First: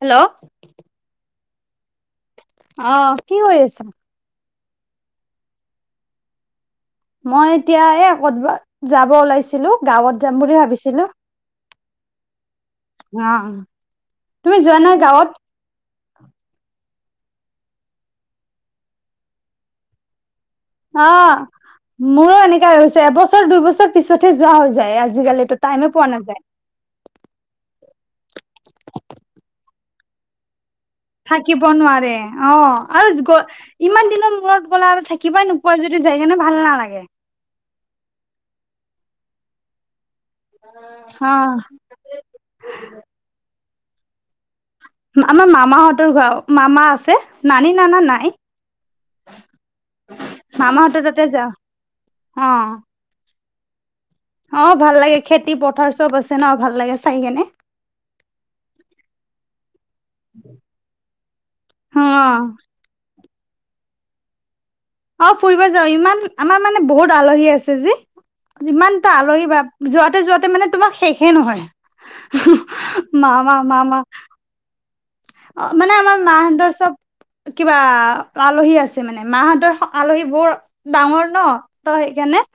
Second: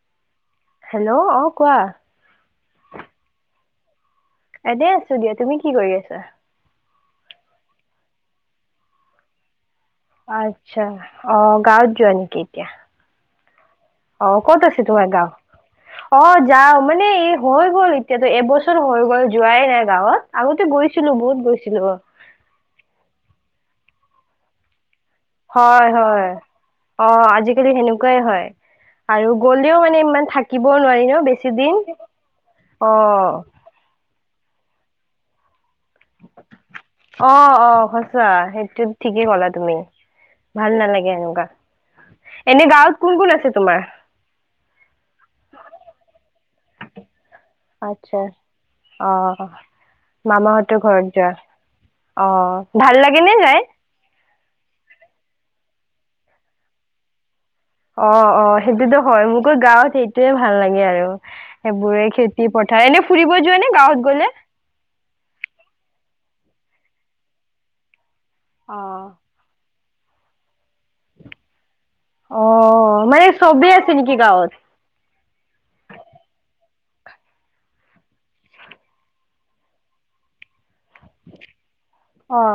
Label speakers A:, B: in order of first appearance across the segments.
A: Hello.
B: Hello, অ', কোৱা।
A: অ', কি কৰি আছ?
B: এনে আছো দিয়া, তুমি কি কৰি আছা?
A: মই এতিয়া এই আত যাব ওলাইছো ছিলো [unintelligible] গাঁৱত যাম বুলি
B: আচ্ছা
A: ভাবিছিলো।
B: অ', গাঁৱত যোৱা নেকি এতিয়া?
A: অ।
B: অ',
A: তুমি
B: ক'ত
A: যোৱা
B: আছে
A: নাই
B: তোমাৰ
A: গাঁৱত?
B: গাঁও? অ', যাওঁ মানে এই হৈ গ'ল এতিয়াতো এবছৰ হৈ গ'ল যোৱাই নাই গাঁৱত। আগতে
A: অ
B: গৈছিলো বহুত গৈছিলো।
A: মোৰো এনেকা হৈছে এবছৰ দুইবছৰ পিছতহে যোৱা হৈ যায় আজি
B: হয় হয়। অ', আজিকালি সেনেকুৱাই হয়, আৰু গ'লেও মানে ইমান থাকিবও নোৱাৰি ন বেছি
A: থাকিব
B: দিন
A: নোৱাৰে অ', আৰু গ ইমান দিনৰ মূৰত গ'লে আৰু থাকিবই নোপোৱাই যদি যায় কেনে ভাল নালাগে।
B: অ', অ' সঁচা, সেইটো ঠিকেই ক'লা তুমি। ভাল নালাগে
A: অ।
B: এনেকুৱা। এনে গাঁৱত কোন কোন আছে তোমাৰ?
A: আমাৰ মামাহঁতৰ ঘৰ, মামা আছে। নানি নানা
B: আচ্ছা
A: নাই।
B: অ মামাহঁতৰ
A: মামাহত
B: ঘৰত
A: তাতে
B: যোৱা
A: যাওঁ।
B: অ' ভাল লাগেনে যাই?
A: অ' ভাল লাগে, খেতি পথাৰ চব আছে ন' ভাল লাগে চাই কেনে।
B: অ', অ' সেইটোতো হয়, মোকো গাঁৱত সেইটোৱে ভাল লাগে আৰু সেইবোৰে
A: অ।
B: খেতি প এনে ফুৰিব যোৱানে গাঁৱত গ'লে?
A: অ' ফুৰিব যাও ইমান, আমাৰ মানে বহুত আলহী আছে যি, ইমানটো আলহী বা যোৱাতে যোৱাতে মানে তোমাৰ শেষে
B: অ
A: নহয়।
B: মানে
A: মামা
B: চবেই আছে
A: মামা
B: নেকি গাঁৱত
A: অ' মানে আমাৰ মাহঁতৰ চব কিবা আলহী আছে মানে, মাহঁতৰ আলহী বৰ ডাঙৰ ন'। ত'
B: অ
A: সেইকৰণে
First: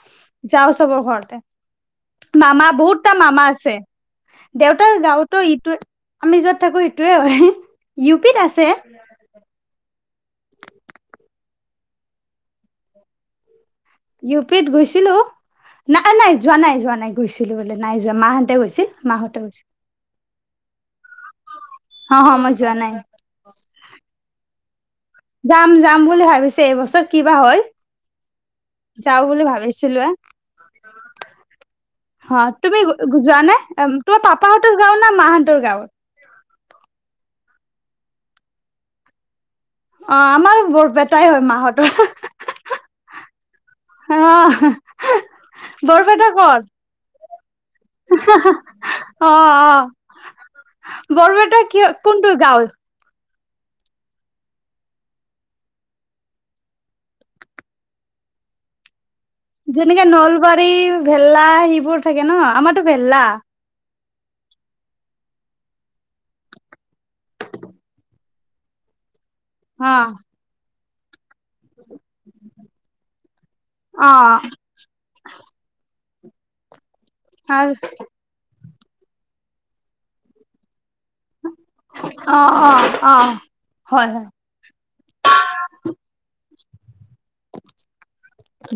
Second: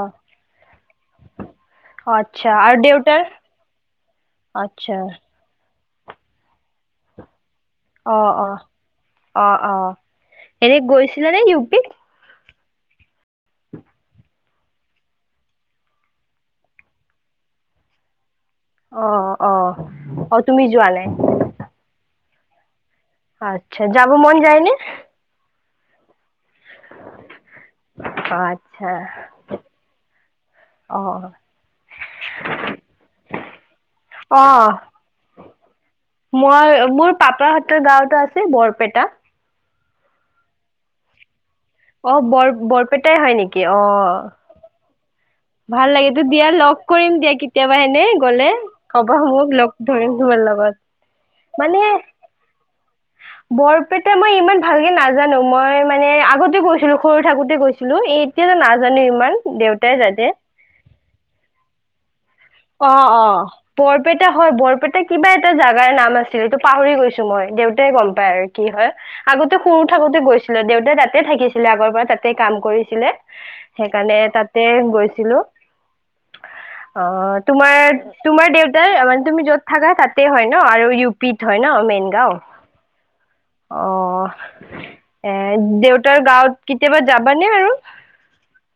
A: যাওঁ চবৰ ঘৰতে।
B: আচ্ছা
A: মামা
B: আৰু
A: বহুতটা
B: দেউতাৰ
A: মামা আছে। দেউতাৰ
B: আচ্ছা
A: গাঁৱত ত' ইটোৱে, আমি য'ত থাকো ইটোয়ে হয়। ইউ পিত
B: অ', অ',
A: আছে
B: অ', অ' এনে গৈছিলানে ইউ পিক?
A: ইউ পিত গৈছিলোঁ, নাই নাই যোৱা নাই যোৱা নাই, গৈছিলোঁ বোলে নাই যোৱা, মাহঁতে গৈছিলে।
B: অ', অ', অ' তুমি যোৱা নাই।
A: অ' হ মই যোৱা নাই।
B: আচ্ছা, যাব মন যায়নে?
A: যাম যাম বুলি ভাবিছোঁ। এইবছৰ কিবা হয়,
B: অ আচ্ছা
A: যাও বুলি ভাবিছিলোঁৱে।
B: অ
A: অ' তুমি যোৱা নে, তোমাৰ
B: অ
A: পাপাহতৰ গাওঁ না মাহঁতৰ গাঁৱত?
B: মই মোৰ পাপাহঁতৰ গাঁওতো আছে বৰপেটা।
A: অ' আমাৰ বৰপেটাই হয় মাহত।
B: অ' বৰ বৰপেটাই হয় নেকি অ'।
A: [unintelligible]
B: ভাল লাগে তো
A: বৰপেটা
B: দিয়া
A: ক'ত
B: লগ কৰিম দিয়া কেতিয়াবা এনে গ'লে, কবা মোক লগ ধৰিম তোমাৰ লগত।
A: বৰবেটা
B: মানে
A: কি কোনটো গাঁৱত?
B: বৰপেটা মই ইমান ভালকে নাজানো, মই মানে আগতে গৈছিলোঁ সৰু থাকোতে গৈছিলোঁ, এই তেতিয়া নাজানো ইমান। দেউতাই
A: যেনেকে
B: যাতে
A: নলবাৰী ভেলা সেইবোৰ থাকে ন'? আমাৰতো
B: অ',
A: ভেল্লা
B: অ'। বৰপেটা হয় বৰপেটা কিবা এটা জাগাৰ নাম আছিল ত' পাহৰি গৈছোঁ মই, দেউতাই গম পাই আৰু কি হয়। আগতে সৰু
A: অ
B: থাকোতে গৈছিলোঁ, দেউতাই তাতে থাকিছিলে আগৰপৰা তাতে কাম কৰিছিলে।
A: অ
B: সেইকাৰণে তাতে গৈছিলোঁ। অ'
A: আৰু
B: তোমাৰ তোমাৰ দেউতাৰ মানে তুমি য'ত থাকা তাতে হয় ন' আৰু ইউ পিত হয় ন' মেইন? গাওঁ,
A: অ অ অ হয় হয়
B: অ'। এ, দেউতাৰ গাঁৱত কেতিয়াবা যাবানে আৰু?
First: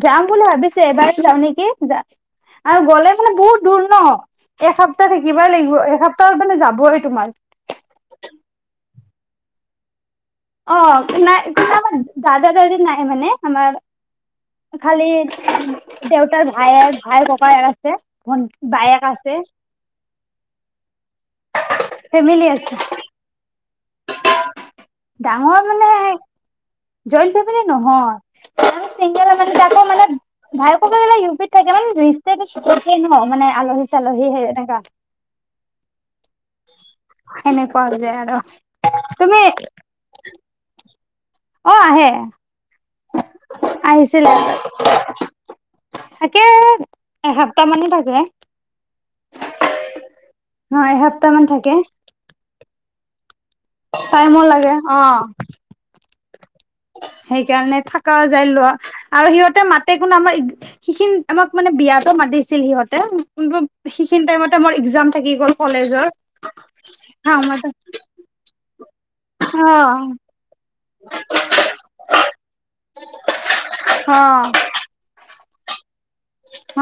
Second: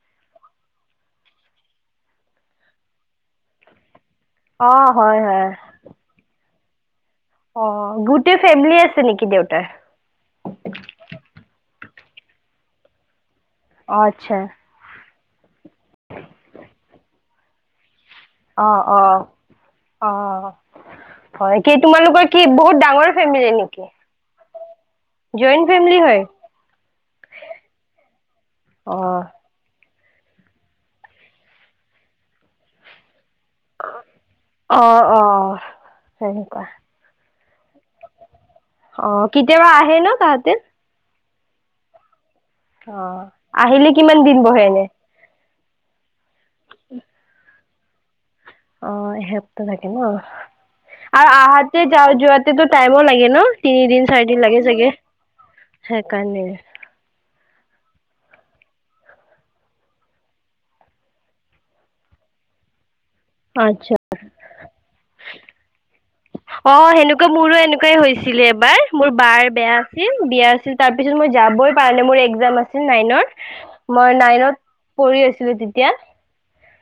A: যাম বুলি ভাবিছোঁ, এবাৰ যাওঁ নেকি আৰু গ'লে মানে বহুত দূৰ ন'।
B: অ
A: এসপ্তাহ
B: হয় হয়
A: থাকিবই লাগিব, এসপ্তাহত মানে যাবই তোমাৰ।
B: অ' গোটেই ফেমিলিয়ে আছে নেকি দেউতাৰ?
A: অ' নাই কা আমাৰ দাদা দাদি নাই মানে, আমাৰ
B: অ' আচ্ছা।
A: খালি দেউতাৰ ভাই ভাইৰ ককাই আছে। ভন্টি
B: অ',
A: বায়েক
B: অ',
A: আছে
B: অ'। হয়, কি তোমালোকৰ কি
A: ফেমিলি আছে
B: বহুত ডাঙৰ ফেমিলি নেকি?
A: ডাঙৰ
B: জইণ্ট
A: মানে
B: ফেমিলি হয়
A: জইন ফেমিলি নহয়, তাৰমানে
B: অ
A: চিংগেল তাকো মানে ভায়েক ইউপিত থাকে মানে ন' মানে আলহী চালহী হেনেকা।
B: অ অ সেনেকুৱা।
A: এনেকুৱা যে আৰু।
B: অ',
A: তুমি
B: কেতিয়া ব আহ ন তাহতে।
A: অ', আহে।
B: অ', আহিলে কিমান
A: আহিছিলে
B: দিন বহে এনে?
A: থাকে।
B: উম।
A: এসাপ্তাহ মানে থাকে।
B: অ', এসপ্তাহ থাকে ন
A: অ
B: আৰু
A: এসপ্তাহ মান থাকে
B: আহাতে যা যোৱাতেতো টাইমো লাগে ন? তিনিদিন,
A: টাইমো
B: চাৰিদিন লাগে চাগে
A: অ
B: সেইকাৰণে।
A: সেইকাৰণে থাকাও যায় লোৱা আৰু সিহঁতে মাতে কোনো আমা সিখিনি আমাক মানে বিয়াটো মাতিছিল সিহঁতে। কিন্তু
B: আচ্ছা
A: সেইখিনি টাইমতে মোৰ এক্জাম থাকি গ'ল কলেজৰ।
B: অ', সেনেকুৱা মোৰো
A: সময়ত
B: এনেকুৱাই হৈছিলে এবাৰ। মোৰ বাৰ
A: অ
B: বেয়া আছিল বিয়া আছিল তাৰ পিছত মই যাবই পাৰা নাই মোৰ এক্জাম আছিল নাইনৰ। মই নাইনত
A: অ
B: পঢ়ি আছিলোঁ তেতিয়া।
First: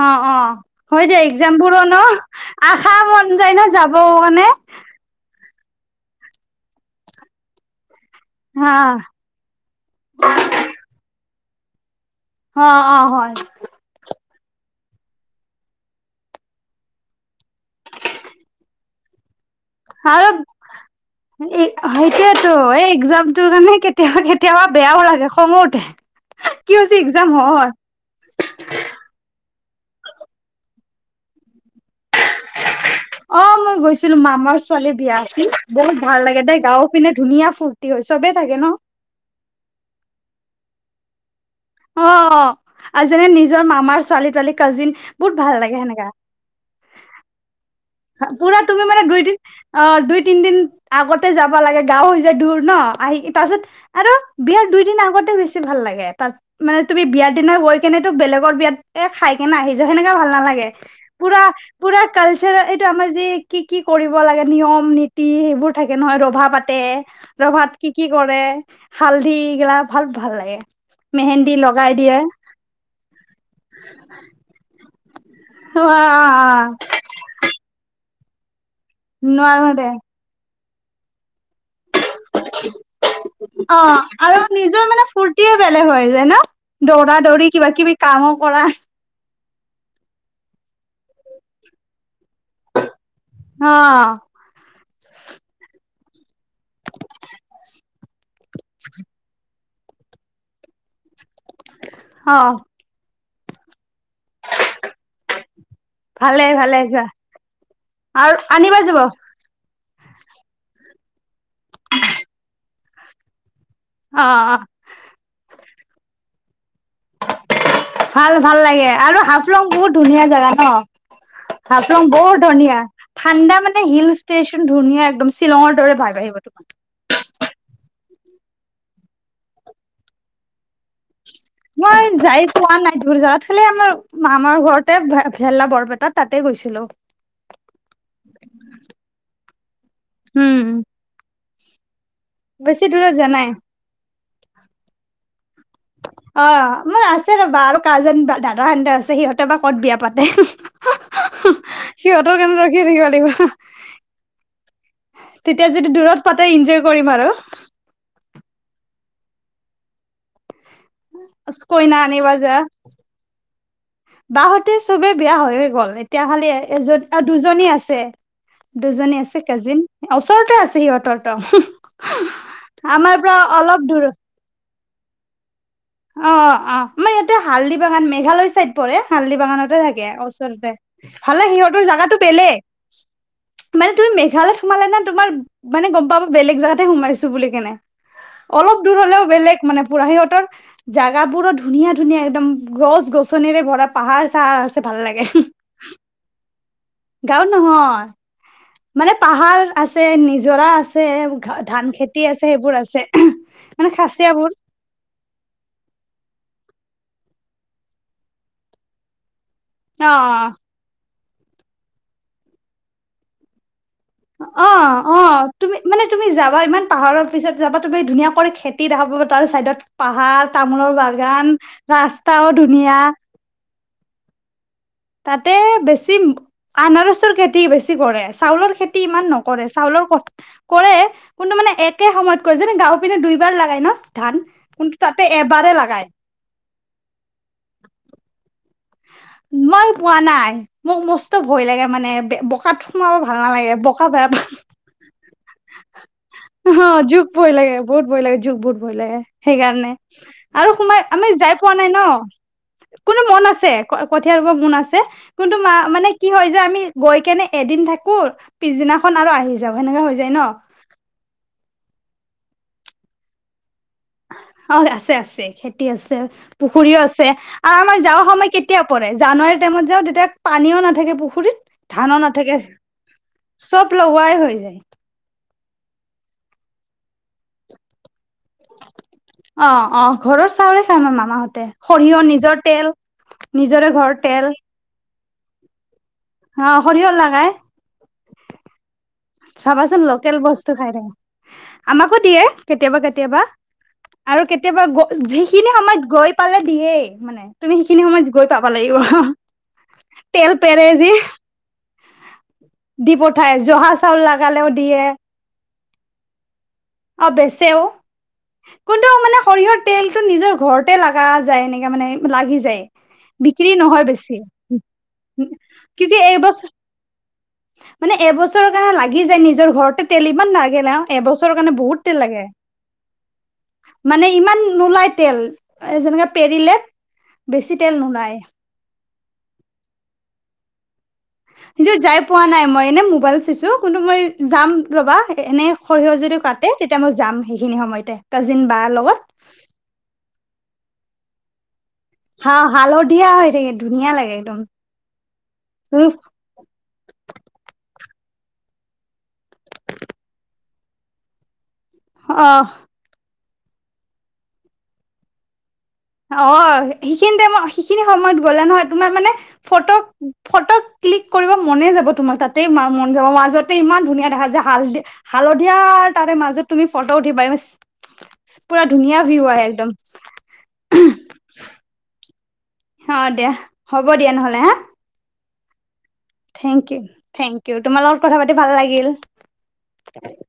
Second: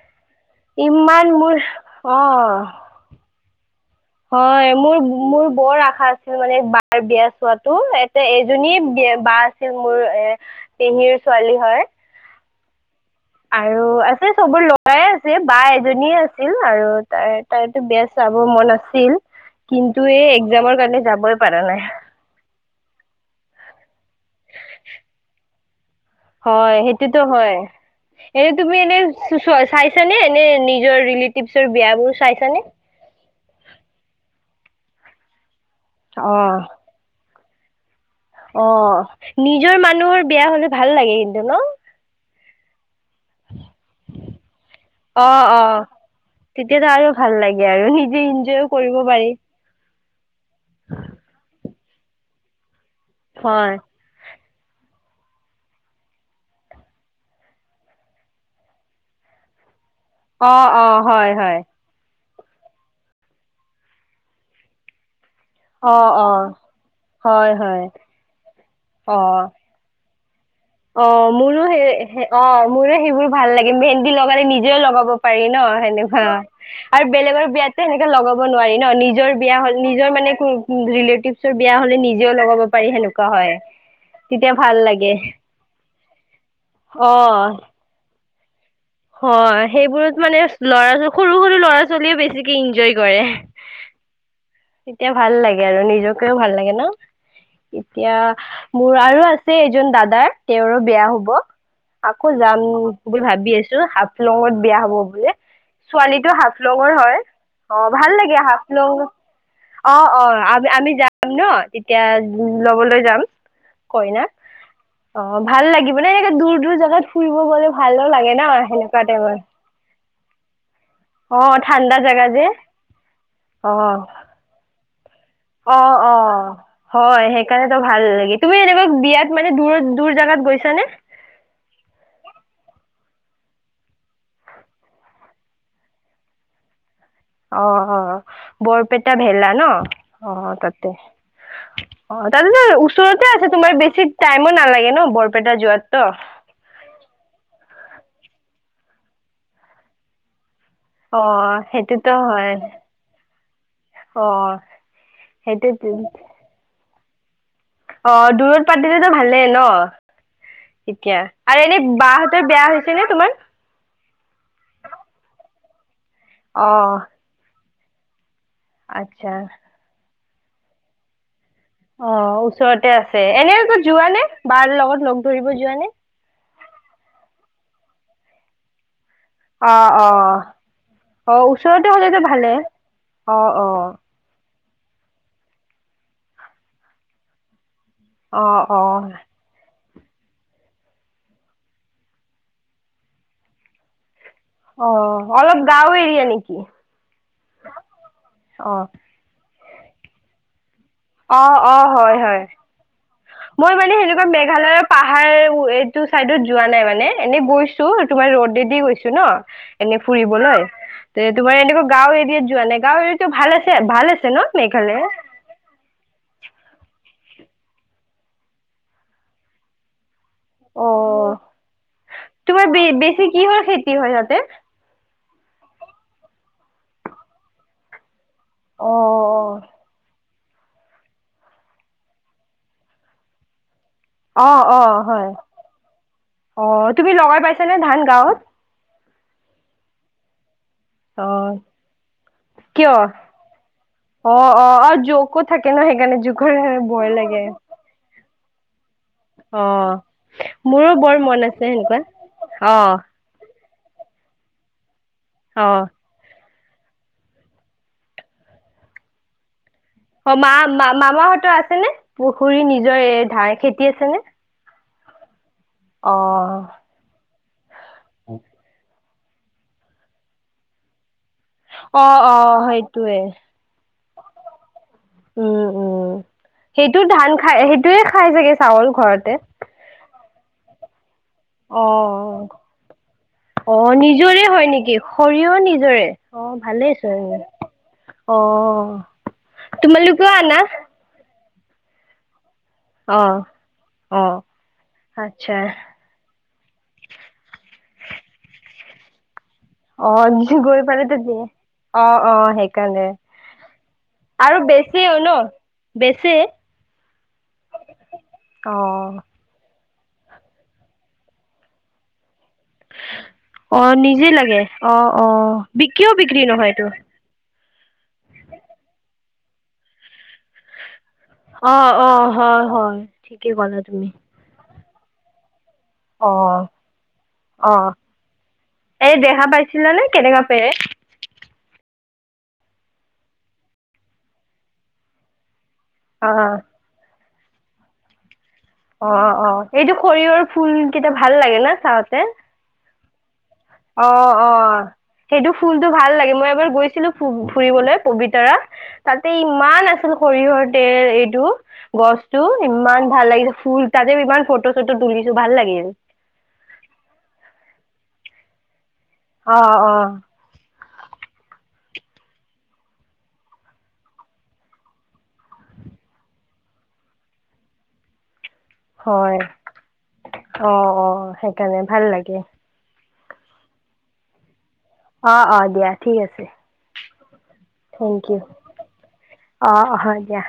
A: অ', অ'হয় দে
B: ইমান
A: এক্জাম
B: মোৰ
A: বোৰ ন
B: অ
A: আশা মন যায় ন যাব। কাৰণে
B: হয়, মোৰ মোৰ বৰ আশা আছিল মানে বাৰ বিয়া চোৱাতো। এ
A: হা
B: এজনী বা আছিল মোৰ এ পেহীৰ ছোৱালী হয়।
A: অ', অ' হয়।
B: আৰু আছে চবোৰ ল'ৰাই আছে বা এজনীয়ে আছিল আৰু তাৰ তাইো বেষ্ট চাব মন আছিল কিন্তু এই একজামৰ কাৰণে যাবই পাৰা নাই।
A: সেইয়েতো এই একজামটোৰ কাৰণে কেতিয়াবা, কেতিয়াবা বেয়াও লাগে খঙো উঠে। কি
B: হয়,
A: হৈছে
B: সেইটোতো
A: এক্জাম
B: হয়। এ তুমি এনে চাইছানে এনে নিজৰ ৰিলেটিভচৰ বিয়াবোৰ চাইছানে।
A: অ', মই গৈছিলোঁ মামাৰ ছোৱালী বিয়া আছিল বহুত ভাল
B: অ
A: লাগে দেই গাঁওত। পিনে ধুনীয়া ফুুল। হয় চবেই থাকে। ন
B: অ', নিজৰ মানুহৰ বেয়া হ'লে ভাল লাগে কিন্তু ন।
A: অ', অ' আৰু যোননে নিজৰ মামাৰ ছোৱালী তোৱালী কাজিন
B: অ
A: বহুত ভাল
B: অ
A: লাগে সেনেকা।
B: তেতিয়াতো আৰু ভাল লাগে আৰু।
A: পুৰা
B: ইনজয়ো
A: তুমি
B: কৰিব
A: মানে দুই
B: পাৰি
A: দিন। অ', দুই তিনিদিন আগতে যাবা লাগে গাও হৈ যায় দূৰ ন আহি তাৰ পিছত।
B: হয়
A: আৰু বিয়াৰ দুই দিন আগতে বেছি ভাল লাগে তাত। মানে তুমি বিয়াৰ দিনা গৈ কেনে তোক বেলেগৰ বিয়াত এ খাই কেনে আহি। সেনেকা ভাল
B: অ
A: নালাগে
B: অ হয়
A: পুৰা।
B: হয়
A: পুৰা কালচাৰ এইটো আমাৰ যে কি কি কৰিব লাগে নিয়ম নীতি সেইবোৰম
B: অ
A: থাকে নহয়
B: অ
A: ৰভা পাতে
B: হয়
A: ৰভাত
B: হয়
A: কি, কি। কৰে
B: অ
A: হালধি এইগিলা ভাল, ভাল লাগে।
B: অ',
A: মেহেন্দি
B: মোৰো
A: লগাই দিয়ে
B: সেই অ', মোৰো সেইবোৰ ভাল লাগে মেহেনন্দি লগালে নিজেও লগাব। পাৰি ন
A: অ অ
B: সেনেকোৱা।
A: অ
B: আৰু বেলেগৰ বিয়াত সেনেকে লগাব নোৱাৰি ন নিজৰ বিয়া
A: নোৱাৰো
B: হ'ল
A: দে
B: নিজৰ মানে ৰিলেটিভ। ৰ বিয়া হলে নিজেও লগাব পাৰি সেনেকুৱা হয়
A: অ আৰু
B: তেতিয়া
A: নিজৰ
B: ভাল
A: মানে
B: লাগে।
A: ফূৰ্তিয়ে বেলেগ হৈ যায় ন
B: অ
A: দৌৰা দৌৰি কিবা কিবি কামো কৰা।
B: হয়, সেইবোৰত মানে ল'ৰা সৰু, সৰু ল'ৰা ছোৱালীয়ে বেছিকে এনজয় কৰে।
A: অ'।
B: এতিয়া ভাল লাগে আৰু নিজকেও ভাল লাগে ন, এতিয়া মোৰ আৰু আছে। এজন দাদাৰ তেওঁৰো বেয়া হব আকৌ
A: অ
B: যাম। বুলি ভাবি আছোঁ হাফলঙত বিয়া হব বোলে। ছোৱালী টো
A: ভালে ভালে
B: হাফলঙৰ
A: যোৱা
B: হয় অ', ভাল
A: আৰু
B: লাগে
A: আনিবা যাব
B: হাফলং।
A: অ
B: অ, অ, আমি আমি যাম ন তেতিয়া লবলৈ যাম। কইনা
A: অ
B: অ ভাল লাগিব নে এনেে দূৰ দূৰ জোগাত ফুৰিব গলে ভালো লাগে
A: ভাল
B: ন
A: ভাল লাগে
B: সেনেকুৱা
A: আৰু
B: টাইমত
A: হাফলং বহুত ধুনীয়া জেগা ন।
B: অ' ঠাণ্ডা
A: তাপৰা
B: জেগা
A: বহুত
B: যে
A: ধুনিয়ীয়া ঠাণ্ডা মানে
B: অ'
A: হিল ষ্টেশচন ধুনীয়া একদম শ্বিলঙৰ দৰে
B: অ'
A: ভাগ আহিব
B: অ'
A: তোমাৰ।
B: হয় সেইকাৰণে তো ভাল লাগি তুমি এনেকুৱা বিয়াত মানে দূ দূৰ জাগাত গৈছা নে?
A: মই যাই পোৱা নাই বোৰ যাত খালি আমাৰ মামাৰ ঘৰতে ভেলা বৰপেটাত। তাতে গৈছিলো।
B: অ, অ, বৰপেটাটা ভেলা ন? অ,
A: উম
B: তাতে। অ, তাতেো
A: বেছি দূৰত যোৱা
B: ওচৰতে
A: নাই
B: আছে তোমাৰ বেছি টাইমো নালাগে ন বৰপেটা যোৱাত তো?
A: অ, মোৰ আছে ৰ'বা আৰু কাজেন বা দাদাহেহত আছে সিহঁতেৰ বা ক'ত বিয়া পাতে।
B: অ সেইটোতো
A: সিহঁতও
B: হয়
A: [inaudible] লাগিব
B: অ
A: তেতিয়া
B: সেইটোতো
A: যদি দূৰত পাতে এনজয় কৰিম আৰু।
B: অ, দূৰত পাতিলেতো ভালেই ন? এতিয়া আৰু এনেই বাহঁতৰ বিয়া হৈছে নে তোমাৰ?
A: বাহতে চবেই বিয়া হৈয়ে গ'ল এতিয়া খালি
B: অ
A: এজন আৰু দুজনী আছে। দুজনী
B: আচ্ছা
A: আছে কাজিন ওচৰতে আছে সিহঁতৰ ত।
B: অ, ওচৰতে আছে এনে ত
A: দূৰ
B: যোৱা নে বাৰ লগত লগ ধৰিব যোৱা নে?
A: অ, অ, মই ইয়াতে হালদি বাগান মেঘালয় চাইদ পৰে হালদি বাগানতে
B: অ
A: থাকে
B: অ
A: ওচৰতে
B: অ
A: ভালে
B: ওচৰতে
A: সিহঁতৰ
B: হলেতো
A: জোগাতো
B: ভালে
A: বেলেগ।
B: অ অ
A: মানে তুমি মেঘালয়ত সোমালা নে তোমাৰ মানে গম পাব বেলেগ জাগগাতেে সোমাইছোঁ বুলি কেনে।
B: অ
A: অলপ
B: অ
A: দূৰ হলেও বেলেগ মানে পুৰা সিহঁতৰ জাগাবোৰো ধুনীয়া ধুনীয়া একদম গছ গছনিৰে ভৰা পাহাৰ চাহাৰ আছে
B: অ
A: ভাল লাগে।
B: অলপ গাঁও এৰিয়া নেকি
A: গাঁও নহয়
B: অ
A: মানে পাহাৰ আছে নিজৰা আছে।
B: অ
A: আ
B: অ
A: ধান
B: হয়
A: খেতি আছে
B: হয়
A: সেইবোৰ আছে
B: মই
A: মানে
B: সেনেকুৱা
A: খাচিয় বোৰ।
B: মেঘালয়ৰ পাহাৰ এইটো চাইডত যোৱা নাই মানে এনেই গৈছো তোমাৰ ৰ'দেদি গৈছোঁ ন। এনেই
A: অ
B: ফুৰিব নহয় তে তোমাৰ এনেকুৱা গাঁও এৰিয়াত যোৱা নাই গাঁও এৰিয়াাতো ভাল আছে। ভাল আছে ন
A: অ
B: মেঘালয়?
A: অ তুমি মানে তুমি যাবা ইমান পাহাৰৰ পিছত যাবা তুমি ধুনীয়াাকৈ খেতি দেখাব তাৰ চাইডত পাহাৰ
B: অ
A: তামোলৰ বাগান ৰাস্তাও ধুনীয়া।
B: কি হৰ খেতি হয় ততে?
A: তাতে বেছি আনাৰসৰ খেতি বেছি কৰে আছে। চাউলৰ
B: অ
A: খেতি ইমান নকৰে চাউলৰ ক কৰে কোনটো মানে একে সময়ত ক যে গাও পিনে দুইবাৰ লাই ন ধান
B: অ অ
A: কোনটো
B: হয়
A: তাতে এবাৰেই লাগায়।
B: অ, তুমি লগাই পাইছা নে ধান গাঁৱত?
A: মই পোৱা নাই। মোক
B: অ
A: মস্ত ভয় লাগে মানে বোকাত
B: কিয়
A: সোমাব
B: অ
A: ভাল নালাগে বোকা বেয়া
B: [inaudible] [inaudible] থাকে ন সেইকাৰণে জোখৰে বয়
A: ভ
B: লাগে।
A: লাগে বহুত ভয় [inaudible]
B: অ
A: সেইকাৰণে আৰু
B: মোৰো
A: সোমাই
B: বৰ
A: আমি
B: মন
A: যাই
B: আছে
A: পোৱা নাই ন
B: সেনেকুৱা অ
A: কোনো মন আছে কঠীয়া ৰুব মন আছে কিন্তু মা
B: অ
A: মানে কি হয় যে আমি গৈ কেনে এদিন থাকো পিছদিনাখন আৰু আহি যাওঁ সেনেকা হৈ [inaudible]
B: অ, মা মা-মামাহঁতৰ আছে নে? পুখুৰী নিজৰ ধান খেতি আছে নে?
A: অ আছে আছে খেতি আছে পুখুৰীও আছে আৰু আমাৰ যাৱ সময় কেতিয়া ৰে জানুৱাৰী টাইমত যাওঁ তেতিয়া পানীও নাথাকে পুখুৰীত।
B: অ
A: ধানো
B: অ
A: নাথাকে
B: সেইটোৱে
A: চব লগোৱাই হৈ যায়।
B: উম, উম, সেইটো ধান খাই, সেইটোয়ে খাই চাগে চাউল ঘৰতে
A: অ', অ', ঘৰৰ চাউৰে খা ন মামাহঁত
B: অ
A: সৰিয়হ, নিজৰ তেল নিজৰে ঘৰ তেল
B: সৰিয় নিজৰে, অ', ভালেই চ অ
A: চাবাচোন
B: তোমালোকেও
A: লোকেল
B: আনা
A: বস্তু খাই, থে আমাকো দিয়ে কেতিয়াবা,
B: অ
A: কেতিয়াবা,
B: অ
A: আৰু কেতিয়াবা, গ
B: আচ্ছা
A: যিখিনি সময়ত গৈ পালে দিয়েই মানে, তুমি সেইখিনি সময়ত গৈ পাবা লাগিব তেল
B: অ', গৈ
A: পেৰে
B: পাল
A: যি
B: তাক অ', অ', সেইকাৰণে,
A: দি পঠাই জহা চাউল
B: আৰু
A: লাগালেও দিয়ে
B: বেছিও ন বেছি
A: অ', বেচে অ',
B: অ
A: কোনটো মানে সৰিয়হৰ তেলতো, নিজৰ ঘৰতে লগা যায় এনেকাে মানে লাগি যায় বিক্ৰী
B: অ
A: নহয়
B: নিজে
A: বেছি,
B: লাগে অ অ
A: কি
B: বিকিও বিক্ৰী নহয়
A: এইবছৰ
B: এইটো
A: মানে, এবছৰৰ কাৰণে লাগি যায়, নিজৰ ঘৰতে তেল ইমান নাগে আৰু এবছৰ
B: অ', অ', হয়, হয়, ঠিকেই ক'লা তুমি
A: মানে ইমান নোলায় তেল, এ যেনেকে
B: অ
A: পেৰিলে বেছি তেল নোলায়
B: এ, দেহা পাইছিলা নে, কেনেককা পেৰে
A: কিন্তু, যাই পোৱা নাই মই, এনে মোবাইল চিছো কিন্তু মই যাম ৰবা এনে সৰিয়হ
B: অ
A: যদিও কাটে, তেতিয়া মই যাম সেইখিনি সময়তে কাজিন বা
B: অ', এইটো সৰিয়হৰ ফুল কেইটা ভাল লাগে না চাওঁতে
A: হা হালধিয়া হৈ থ
B: অ', সেইটো ফুলটো
A: উম,
B: ভাল লাগে মই এবাৰ গৈছিলো ফুৰিবলৈ পবিতাৰ তাতে, ইমান আছিল সৰিয়হৰ তেল এইটো গছটো
A: অ
B: ইমান ভাল লাগিছে, ফুল তাতে ইমান ফটো চটো তুলিছো, ভাল লাগিল
A: অ', সেইখিনি টাইম সেইখিনি সময়ত গ'লা নহয় তোমাৰ মানে
B: অ অ
A: ফটো ক্লিক কৰিব মনে যাব, তোমাৰ তাতে মন যাব, মাজতে ইমান ধুনীয়া দেখা যায় হাল দি হালধীয়া, তাৰে মাজত তুমি ফটো উঠিবা পুৰা ধুনীয়া
B: হয়
A: ভিউ আহে একদম
B: অ', অ', সেইকাৰণে ভাল লাগে
A: অ', দিয়া হ'ব দিয়া নহ'লে হা
B: অ ', অ', দিয়া ঠিক আছে
A: থেংক ইউ, থেংক ইউ, তোমাৰ লগত
B: থেংক ইউ
A: কথা পাতি ভাল লাগিল
B: অ অ দিয়া